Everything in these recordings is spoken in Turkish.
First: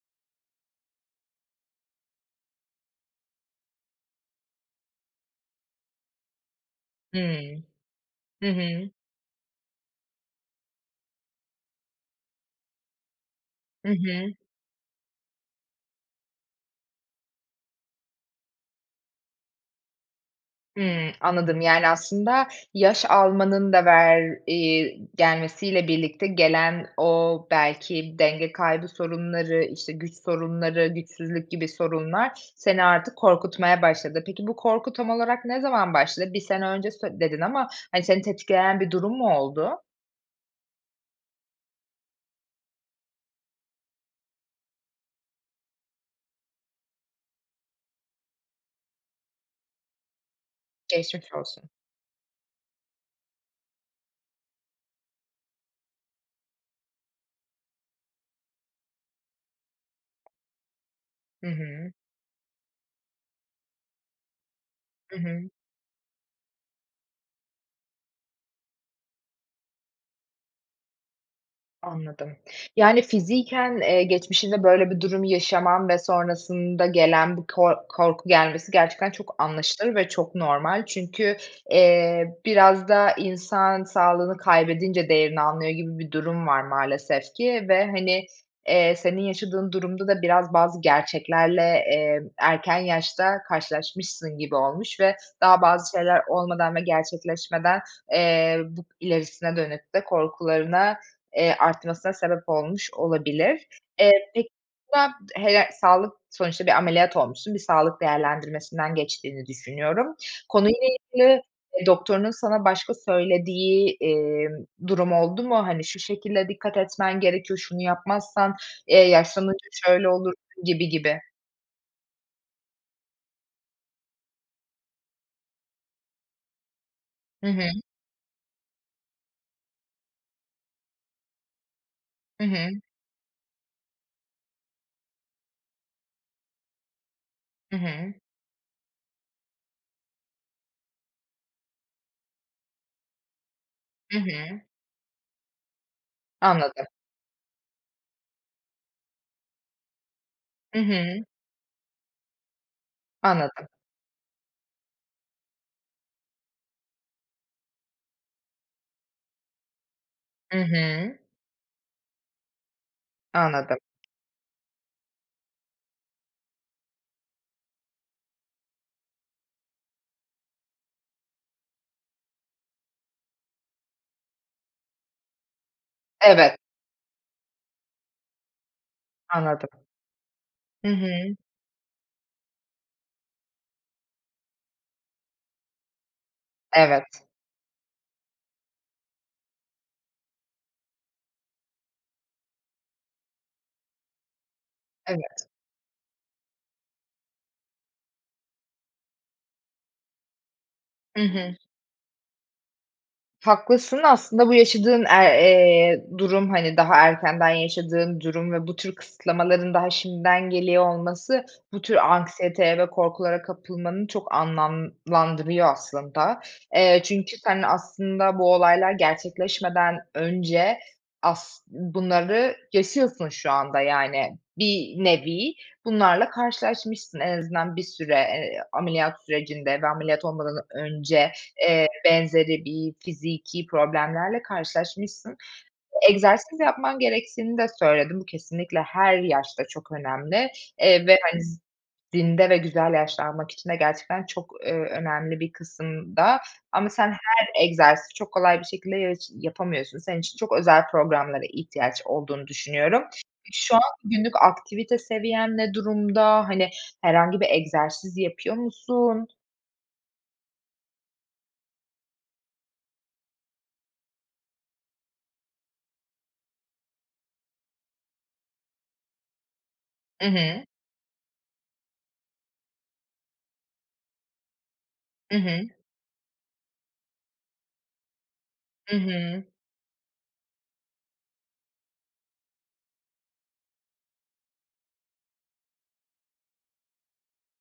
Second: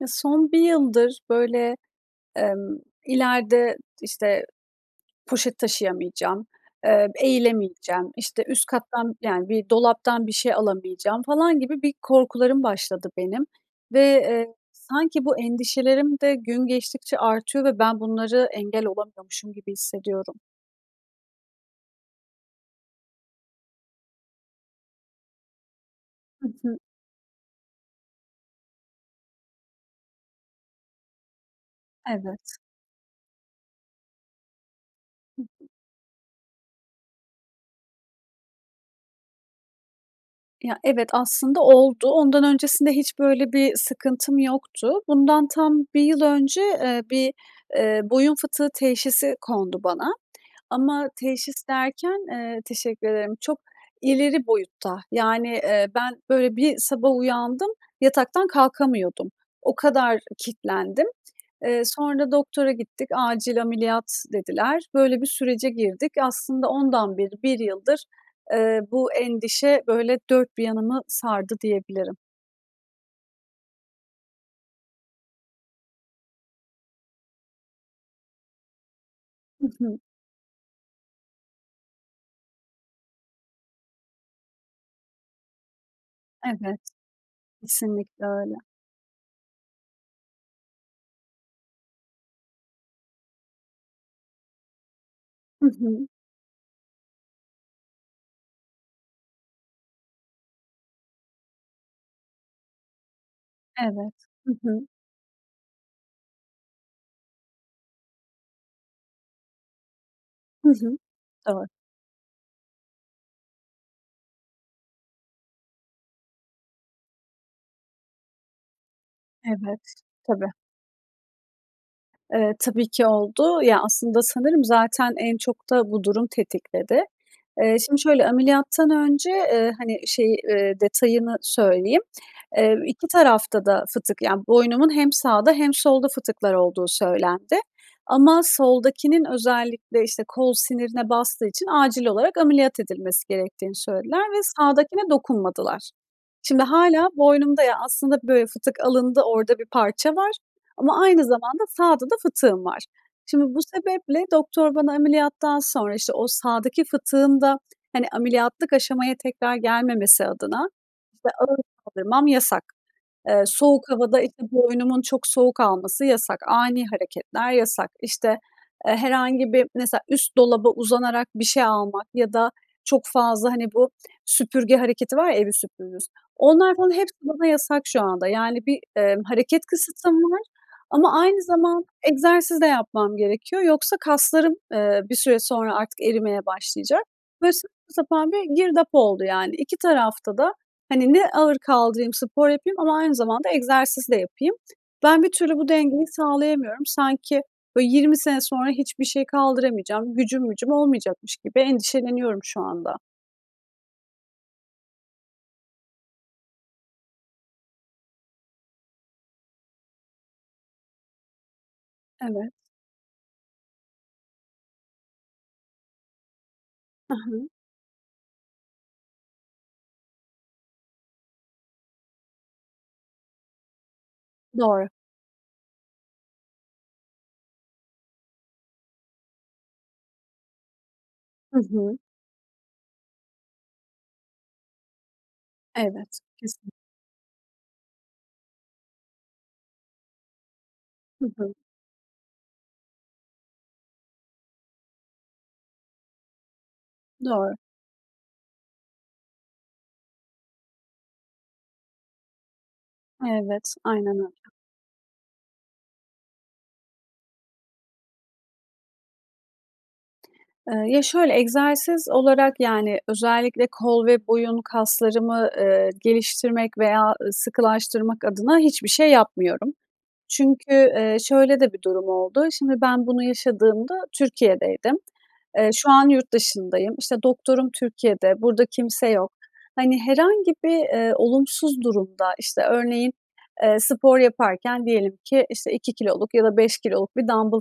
Ya, son 1 yıldır, böyle, emm, ileride, işte, poşet taşıyamayacağım, eee, Hı. eğilemeyeceğim, işte, Hı üst hı. kattan, yani, bir dolaptan bir şey alamayacağım falan gibi bir korkularım başladı benim Hı ve, hı. eee, sanki bu endişelerim de gün geçtikçe artıyor ve ben bunları engel olamıyormuşum gibi hissediyorum. Hı, anladım. Yani, aslında yaş almanın da ver eee, gelmesiyle birlikte Hı hı. gelen, o belki denge kaybı sorunları, işte, güç sorunları, güçsüzlük gibi sorunlar Evet. seni artık korkutmaya başladı. Peki, bu korku tam Hı olarak ne hı. zaman başladı? 1 sene önce sö dedin ama seni tetikleyen bir durum mu oldu? Ya, evet aslında oldu. Ondan öncesinde hiç böyle bir sıkıntım yoktu. Bundan tam 1 yıl önce, eee, bir, eee, boyun fıtığı teşhisi kondu bana ama Geçmiş teşhis olsun. derken, eee, teşekkür ederim, çok ileri boyutta. Yani, eee, ben, böyle, bir sabah uyandım, yataktan kalkamıyordum, o kadar kilitlendim. Hı Eee, hı. sonra doktora gittik, acil ameliyat dediler. Hı Böyle bir hı. sürece girdik. Aslında ondan beri, 1 yıldır, eee, bu endişe, böyle, dört bir yanımı sardı diyebilirim. Anladım. Yani, fiziken, eee, geçmişinde böyle bir durum yaşaman ve sonrasında gelen bu ko korku gelmesi gerçekten çok Hı anlaşılır hı. ve çok normal. Çünkü, eee, biraz da insan, sağlığını kaybedince değerini anlıyor gibi bir durum var Evet. maalesef ki ve, Kesinlikle hani, öyle. eee, senin yaşadığın durumda da biraz bazı gerçeklerle, eee, erken yaşta karşılaşmışsın gibi olmuş ve daha Hı bazı hı. şeyler olmadan ve gerçekleşmeden, eee, bu ilerisine dönük de korkularına, eee, artmasına sebep olmuş olabilir. Evet. Eee, peki Hı hı. [unintelligible] sağlık, sonuçta bir ameliyat olmuşsun, bir sağlık değerlendirmesinden geçtiğini düşünüyorum. Hı Konuyla hı. ilgili Doğru. doktorunun sana başka söylediği, eee, durum oldu mu? Hani, şu şekilde dikkat etmen gerekiyor, şunu yapmazsan, eee, yaşlanınca Evet. şöyle Tabii. olursun gibi, gibi. Eee, tabi ki oldu. Ya, aslında, sanırım, zaten en çok da bu durum tetikledi. Hı hı. Eee, şimdi, şöyle ameliyattan önce, eee, hani, şeyi, eee, detayını söyleyeyim, Hı hı. eee, 2 tarafta da fıtık yani boynumun hem sağda hem solda fıtıklar olduğu söylendi Hı hı. ama soldakinin özellikle, işte, kol sinirine bastığı için acil olarak ameliyat edilmesi gerektiğini Hı söylediler ve hı. sağdakine dokunmadılar. Şimdi, Anladım. hâlâ boynumda, ya, aslında, böyle, fıtık alındı, orada bir parça var Hı ama hı. aynı zamanda sağda da fıtığım var. Şimdi, bu Anladım. sebeple doktor bana ameliyattan sonra, işte, o sağdaki fıtığın da, hani, ameliyatlık aşamaya tekrar gelmemesi Hı adına, hı. işte, ağır kaldırmam yasak. Eee, Anladım. soğuk havada, işte, boynumun çok soğuk alması yasak. Ani hareketler yasak. İşte, eee, herhangi bir mesela, üst dolaba uzanarak bir şey almak ya da çok fazla, hani, bu süpürge hareketi var ya evi süpürürüz. Evet. Onlar falan hepsi bana yasak şu anda. Yani, bir, eee, hareket Anladım. kısıtlama var Hı hı. ama aynı zamanda egzersiz de yapmam gerekiyor. Yoksa kaslarım, eee, bir süre sonra artık erimeye başlayacak. Evet. Böyle saçma sapan bir girdap oldu, yani. 2 tarafta da, hani, ne ağır kaldırayım, spor yapayım ama aynı zamanda egzersiz de yapayım. Ben bir Evet. türlü bu dengeyi sağlayamıyorum. Sanki, böyle, 20 sene sonra hiçbir şey kaldıramayacağım, gücüm mücüm Hı olmayacakmış hı. gibi endişeleniyorum şu anda. Haklısın, aslında bu yaşadığın, aaa, eee, durum, hani, daha erkenden yaşadığın durum ve bu tür kısıtlamaların daha şimdiden geliyor olması, bu tür Evet. anksiyeteye ve korkulara kapılmanı çok anlamlandırıyor aslında. Eee, Hı çünkü hı. sen, aslında, bu olaylar gerçekleşmeden önce as bunları yaşıyorsun şu anda, yani, Doğru. bir nevi bunlarla karşılaşmışsın. En azından bir süre, eee, ameliyat sürecinde ve ameliyat olmadan önce, Hı eee, hı. benzeri bir fiziki problemlerle karşılaşmışsın. Evet. Egzersiz Kesin. yapman gerektiğini de söyledin. Bu kesinlikle her yaşta çok önemli, eee, ve, Hı hani, hı. z zinde ve güzel yaşlanmak için de gerçekten çok, eee, önemli bir kısımda ama sen Doğru. her egzersizi, çok kolay bir şekilde yaş yapamıyorsun. Senin için çok özel programlara ihtiyaç olduğunu düşünüyorum. Evet. Şu an Aynen günlük öyle. aktivite seviyen ne durumda? Hani, herhangi bir egzersiz yapıyor musun? Eee, ya, şöyle egzersiz olarak, yani, özellikle kol ve boyun kaslarımı, eee, geliştirmek veya sıkılaştırmak adına hiçbir şey yapmıyorum. Hı hı. Çünkü, eee, şöyle de bir durum oldu. Şimdi ben bunu yaşadığımda Türkiye'deydim. Hı hı. Eee, şu an yurt dışındayım. İşte, doktorum Türkiye'de, burada Hı kimse yok. hı. Hani, herhangi bir, eee, olumsuz durumda, işte, örneğin, eee, spor yaparken diyelim ki, işte, 2 kiloluk ya da 5 kiloluk bir dambıl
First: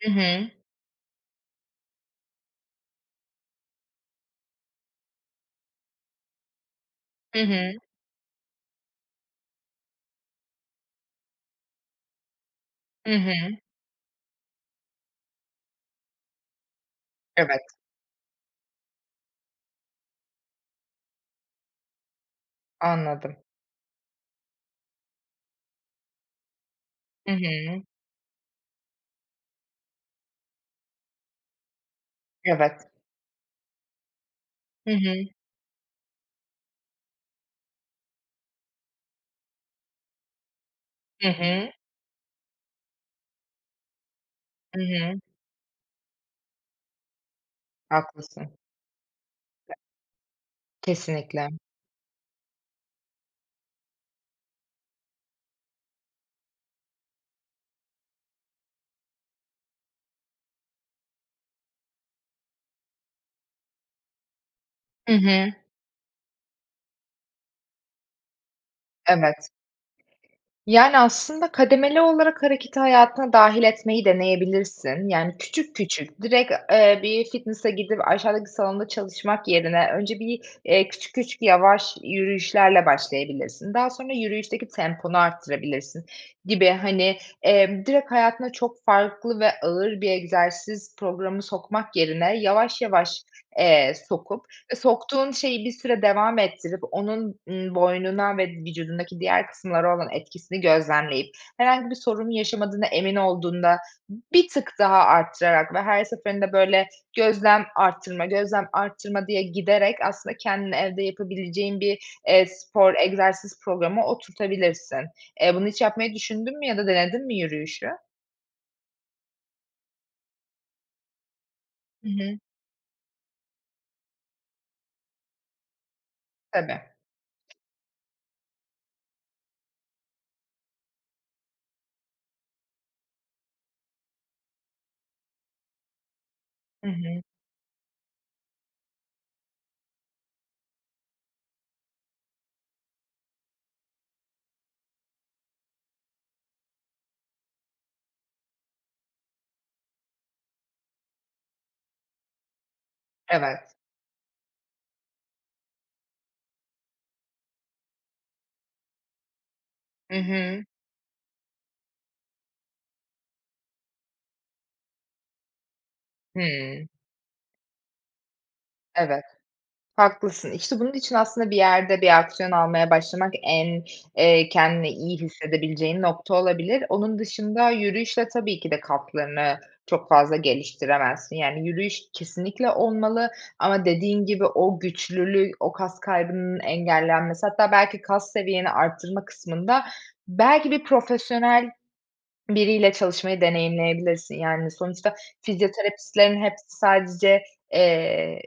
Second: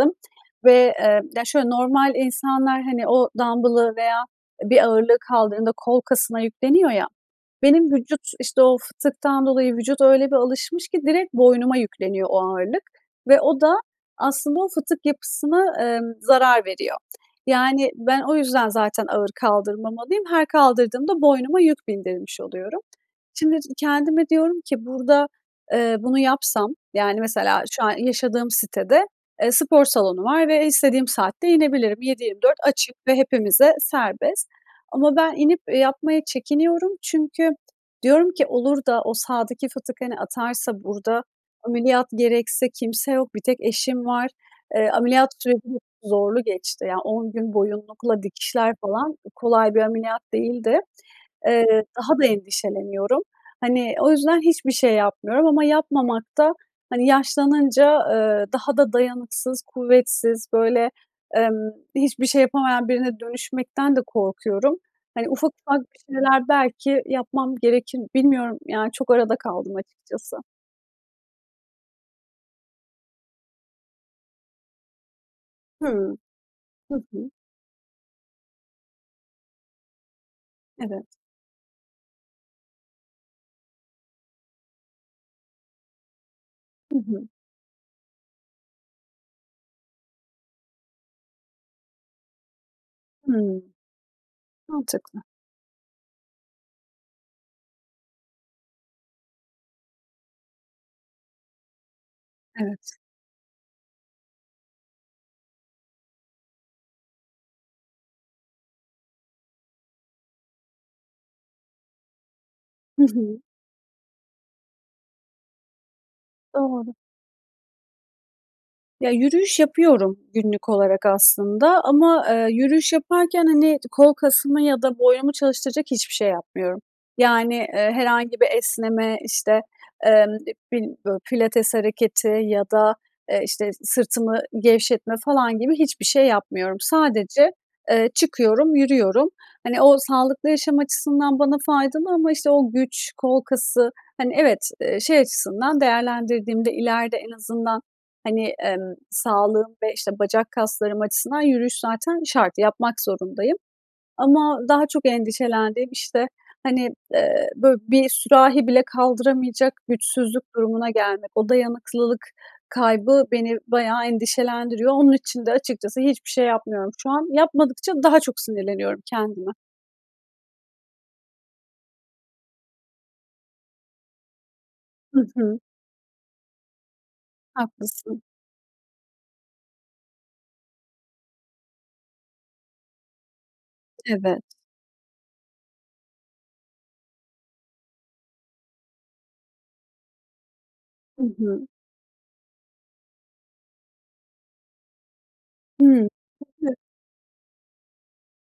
Hı hı. ve, eee, ya, şöyle normal insanlar, hani, o dambılı veya bir ağırlığı kaldırdığında kol kasına yükleniyor ya, Hı hı. benim vücut, işte, o fıtıktan dolayı vücut öyle bir alışmış ki direkt boynuma yükleniyor o ağırlık Hı ve hı. o da, aslında o fıtık yapısına, eee, zarar veriyor. Evet. Yani ben o yüzden zaten ağır kaldırmamalıyım. Her kaldırdığımda boynuma yük bindirmiş oluyorum. Anladım. Şimdi, kendime diyorum ki burada, eee, bunu yapsam, yani, Hı mesela şu hı. an yaşadığım sitede, eee, spor salonu var ve istediğim saatte inebilirim. 7-24 Evet. açık ve hepimize serbest. Hı Ama hı. ben inip yapmaya çekiniyorum çünkü diyorum ki, olur da o sağdaki fıtık, hani, atarsa burada Hı hı. ameliyat gerekse kimse yok, bir tek eşim var. Hı Eee, hı. ameliyat süreci çok zorlu geçti. Yani, 10 gün boyunlukla, Haklısın. dikişler falan kolay bir ameliyat değildi. Kesinlikle. Eee, daha da endişeleniyorum. Hani, o yüzden hiçbir şey yapmıyorum ama yapmamakta hani yaşlanınca, eee, daha da dayanıksız, kuvvetsiz, böyle, emm, hiçbir şey yapamayan birine dönüşmekten de korkuyorum. Hı Hani, ufak, hı. ufak bir şeyler belki yapmam gerekir, bilmiyorum, yani, çok arada Evet. kaldım açıkçası. Yani, aslında kademeli olarak hareketi hayatına dâhil etmeyi deneyebilirsin. Yani, küçük, Hı. küçük, direkt, eee, Hı bir hı. fitness'a gidip, aşağıdaki salonda çalışmak yerine önce bir, eee, Evet. küçük, küçük, yavaş yürüyüşlerle başlayabilirsin. Daha sonra yürüyüşteki temponu arttırabilirsin gibi. Hı Hani, hı. eee, direkt hayatına çok farklı ve ağır bir egzersiz programı sokmak yerine yavaş, yavaş, Hı. eee, sokup, e, Mantıklı. soktuğun şeyi bir süre devam ettirip, onun, eee, boynuna ve vücudundaki diğer kısımlara olan etkisini gözlemleyip, herhangi bir sorun yaşamadığına Evet. emin olduğunda bir tık daha arttırarak ve her seferinde, böyle, gözlem arttırma, gözlem arttırma diye giderek aslında kendini evde yapabileceğin bir, eee, spor, Hı hı. egzersiz programı oturtabilirsin. Eee, bunu hiç yapmayı düşündün mü ya da Doğru. denedin mi yürüyüşü? Ya, yürüyüş yapıyorum günlük olarak aslında Hı ama, hı. eee, yürüyüş yaparken, hani, kol kasımı ya da boynumu çalıştıracak hiçbir şey yapmıyorum. Tabii. Yani, eee, herhangi bir esneme, işte, emm [unintelligible] pilates hareketi ya da, eee, işte, sırtımı gevşetme falan gibi hiçbir şey yapmıyorum. Hı hı. Sadece, eee, çıkıyorum, yürüyorum. Hani, o sağlıklı yaşam açısından bana faydalı ama işte o güç, kol kası, hani, evet, eee, şey açısından değerlendirdiğimde, ileride en azından hani, emm, sağlığım ve, işte, bacak kaslarım açısından yürüyüş zaten şart, yapmak zorundayım. Evet. Ama daha çok endişelendiğim, işte, hani, eee, böyle, bir sürahi bile kaldıramayacak Hı güçsüzlük hı. durumuna gelmek, o dayanıklılık kaybı beni bayağı endişelendiriyor. Onun için de açıkçası hiçbir şey Hı. yapmıyorum şu an. Yapmadıkça daha çok sinirleniyorum Evet, kendime. haklısın. İşte, bunun için aslında bir yerde, bir aksiyon almaya başlamak en, eee, kendini iyi Hı hı. hissedebileceğin nokta olabilir. Onun dışında Haklısın. yürüyüşle tabii ki de kaslarını çok fazla geliştiremezsin. Yani, yürüyüş kesinlikle olmalı ama dediğin Evet. gibi o güçlülü, o kas kaybının engellenmesi, hatta belki kas seviyeni arttırma kısmında belki bir Hı hı. profesyonel biriyle çalışmayı deneyimleyebilirsin. Yani, sonuçta Hı, fizyoterapistlerin hepsi tabii. sadece, eee,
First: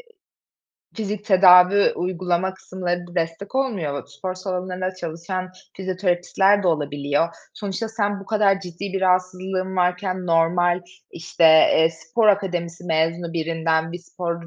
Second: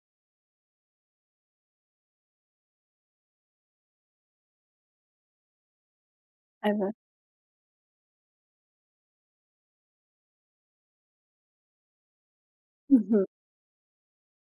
fizik tedavi uygulama kısımlarında destek olmuyor, spor salonlarında çalışan fizyoterapistler de Evet. olabiliyor. Sonuçta sen bu kadar ciddi bir rahatsızlığın varken normal, işte, eee, spor akademisi Hı hı. mezunu birinden bir spor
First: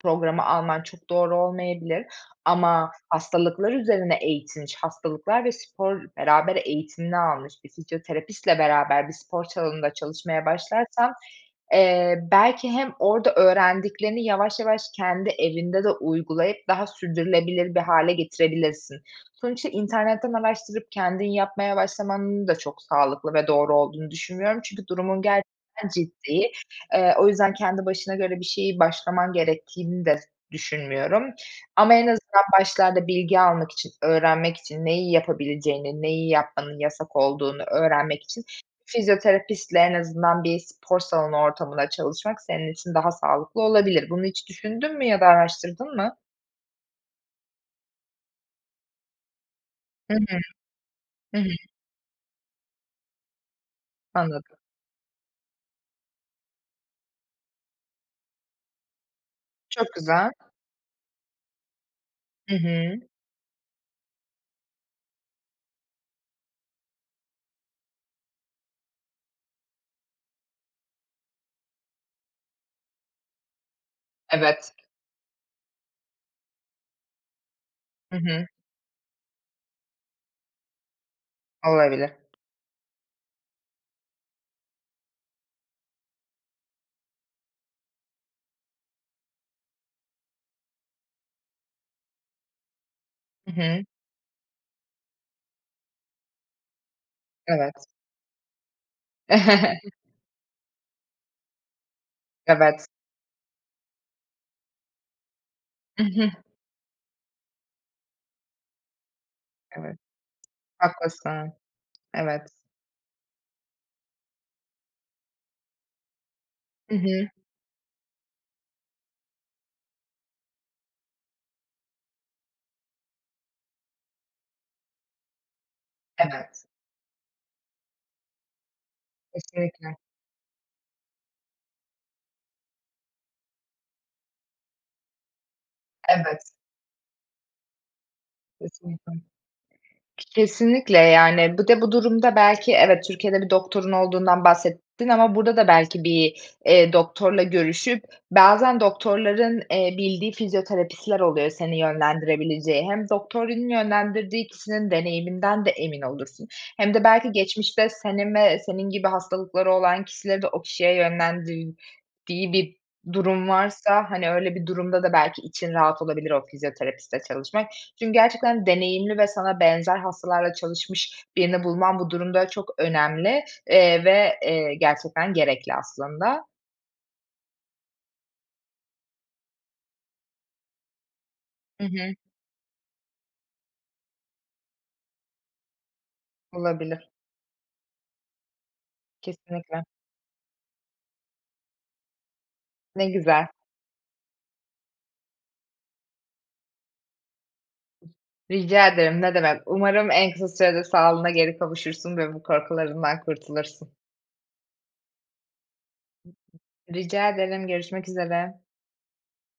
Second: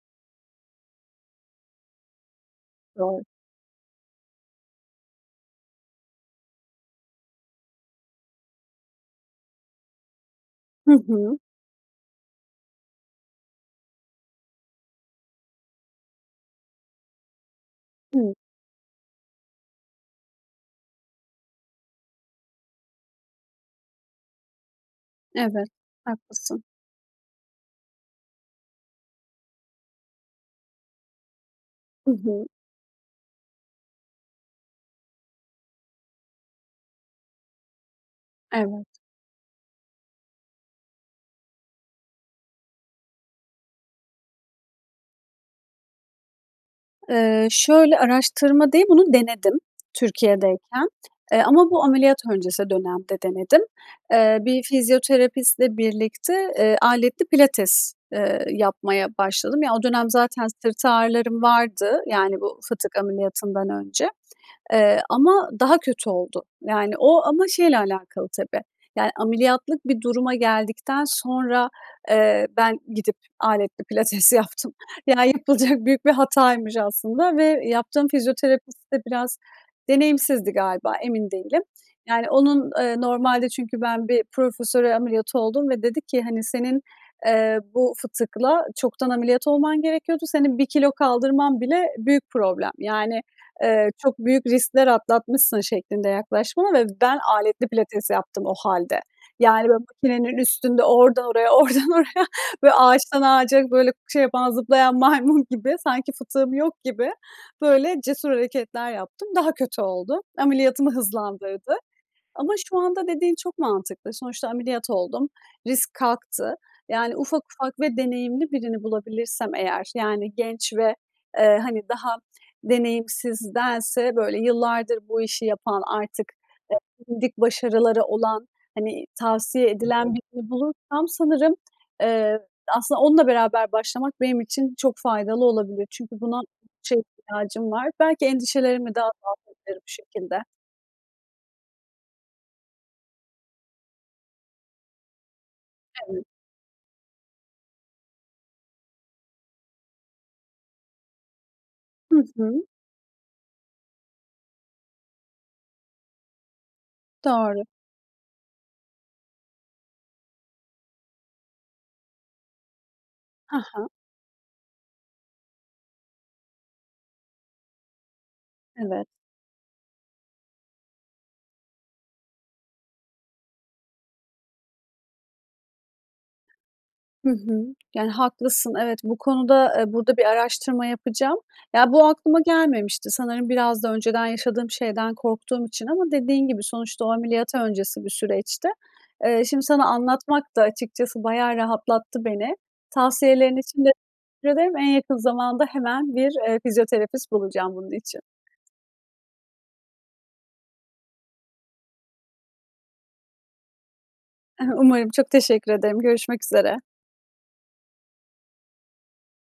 programı alman çok doğru olmayabilir ama Doğru. hastalıklar üzerine eğitilmiş, hastalıklar ve spor beraber eğitimini almış bir fizyoterapistle beraber bir spor salonunda çalışmaya Hı başlarsan, hı. eee, belki hem orada öğrendiklerini yavaş yavaş kendi evinde de uygulayıp daha sürdürülebilir bir hâle Hı. getirebilirsin. Sonuçta internetten araştırıp kendin yapmaya başlamanın da çok sağlıklı ve doğru olduğunu düşünmüyorum çünkü durumun Evet. gerçekten ciddi. Haklısın. Eee, o yüzden kendi başına göre bir şeyi başlaman gerektiğini de düşünmüyorum. Ama en Hı azından hı. başlarda bilgi almak için, öğrenmek için neyi yapabileceğini, neyi yapmanın yasak olduğunu öğrenmek için Evet. fizyoterapistle, en azından bir spor salonu ortamında çalışmak senin için daha sağlıklı olabilir. Bunu hiç düşündün mü ya da araştırdın mı? Eee, şöyle, araştırma değil, bunu denedim Hı hı. Türkiye'deyken. Hı Eee, hı. ama bu ameliyat öncesi dönemde denedim. Eee, Anladım. bir fizyoterapistle birlikte, eee, aletli pilates, eee, yapmaya başladım. Ya, o Çok dönem güzel. zaten sırt ağrılarım vardı, yani Hı bu fıtık hı. ameliyatından önce, eee, ama daha kötü oldu. Yani, o ama şeyle alakalı tabii, yani, ameliyatlık bir duruma geldikten sonra, eee, ben gidip aletli pilates Evet. yaptım. Yani, yapılacak büyük bir hataymış aslında ve yaptığım Hı hı. fizyoterapist de biraz deneyimsizdi galiba, emin değilim. Olabilir. Yani onun, eee, normalde çünkü ben bir profesöre ameliyatı oldum ve dedi ki, hani, "Senin, eee, bu fıtıkla çoktan ameliyat olman gerekiyordu, senin 1 kilo kaldırman bile büyük problem. Yani, Hı hı. eee, çok büyük riskler atlatmışsın." şeklinde yaklaştı bana ve ben aletli Evet. pilates yaptım o halde. Yani, böyle, makinenin üstünde, ordan oraya, ordan oraya böyle, Evet. ağaçtan ağaca, böyle, şey yapan, zıplayan maymun gibi, sanki fıtığım yok gibi, böyle, cesur hareketler yaptım. Daha kötü Evet. oldu. Ameliyatımı Haklısın. hızlandırdı. Evet. Ama şu anda dediğin çok mantıklı. Sonuçta ameliyat oldum, risk kalktı. Hı Yani, hı. ufak ufak ve deneyimli birini bulabilirsem eğer yani, genç ve, eee, hani, daha deneyimsizdense, böyle, yıllardır bu işi yapan, artık Evet. bilindik başarıları olan, hani, tavsiye Kesinlikle. edilen birini bulursam sanırım, eee, aslında, onunla beraber başlamak benim için çok faydalı olabilir. Çünkü buna Evet. çok ihtiyacım var. Belki endişelerimi de Kesinlikle. azaltabilirim bu şekilde. Kesinlikle. Yani, bir de bu durumda belki evet, Türkiye'de bir doktorun olduğundan bahsettin ama burada da belki Evet. bir, eee, doktorla görüşüp, bazen doktorların, eee, bildiği fizyoterapistler oluyor seni Hı hı. yönlendirebileceği. Hem doktorun yönlendirdiği kişinin deneyiminden de emin olursun hem de belki Doğru. geçmişte senin ve senin gibi hastalıkları olan kişileri de o kişiye yönlendirdiği bir durum He he. varsa, hani, öyle bir durumda da belki için rahat olabilir o fizyoterapistle çalışmak. Çünkü gerçekten Evet. deneyimli ve sana benzer hastalarla çalışmış birini bulman bu durumda çok önemli, eee, ve, eee, gerçekten gerekli aslında. Hı hı. Yani, haklısın evet, bu konuda, eee, burada bir araştırma yapacağım. Hı Ya, bu hı. aklıma gelmemişti, sanırım biraz da önceden yaşadığım şeyden korktuğum için ama dediğin gibi, sonuçta Olabilir. o ameliyat öncesi bir süreçti. Eee, şimdi Kesinlikle. sana anlatmak da açıkçası bayağı rahatlattı beni. Ne güzel. Tavsiyelerin için de teşekkür ederim. En yakın zamanda hemen bir, eee, fizyoterapist bulacağım bunun için. Rica ederim, ne demek. Umarım en kısa sürede sağlığına geri kavuşursun ve bu korkularından kurtulursun. I hı, umarım çok teşekkür ederim, görüşmek üzere. Rica ederim. Görüşmek üzere.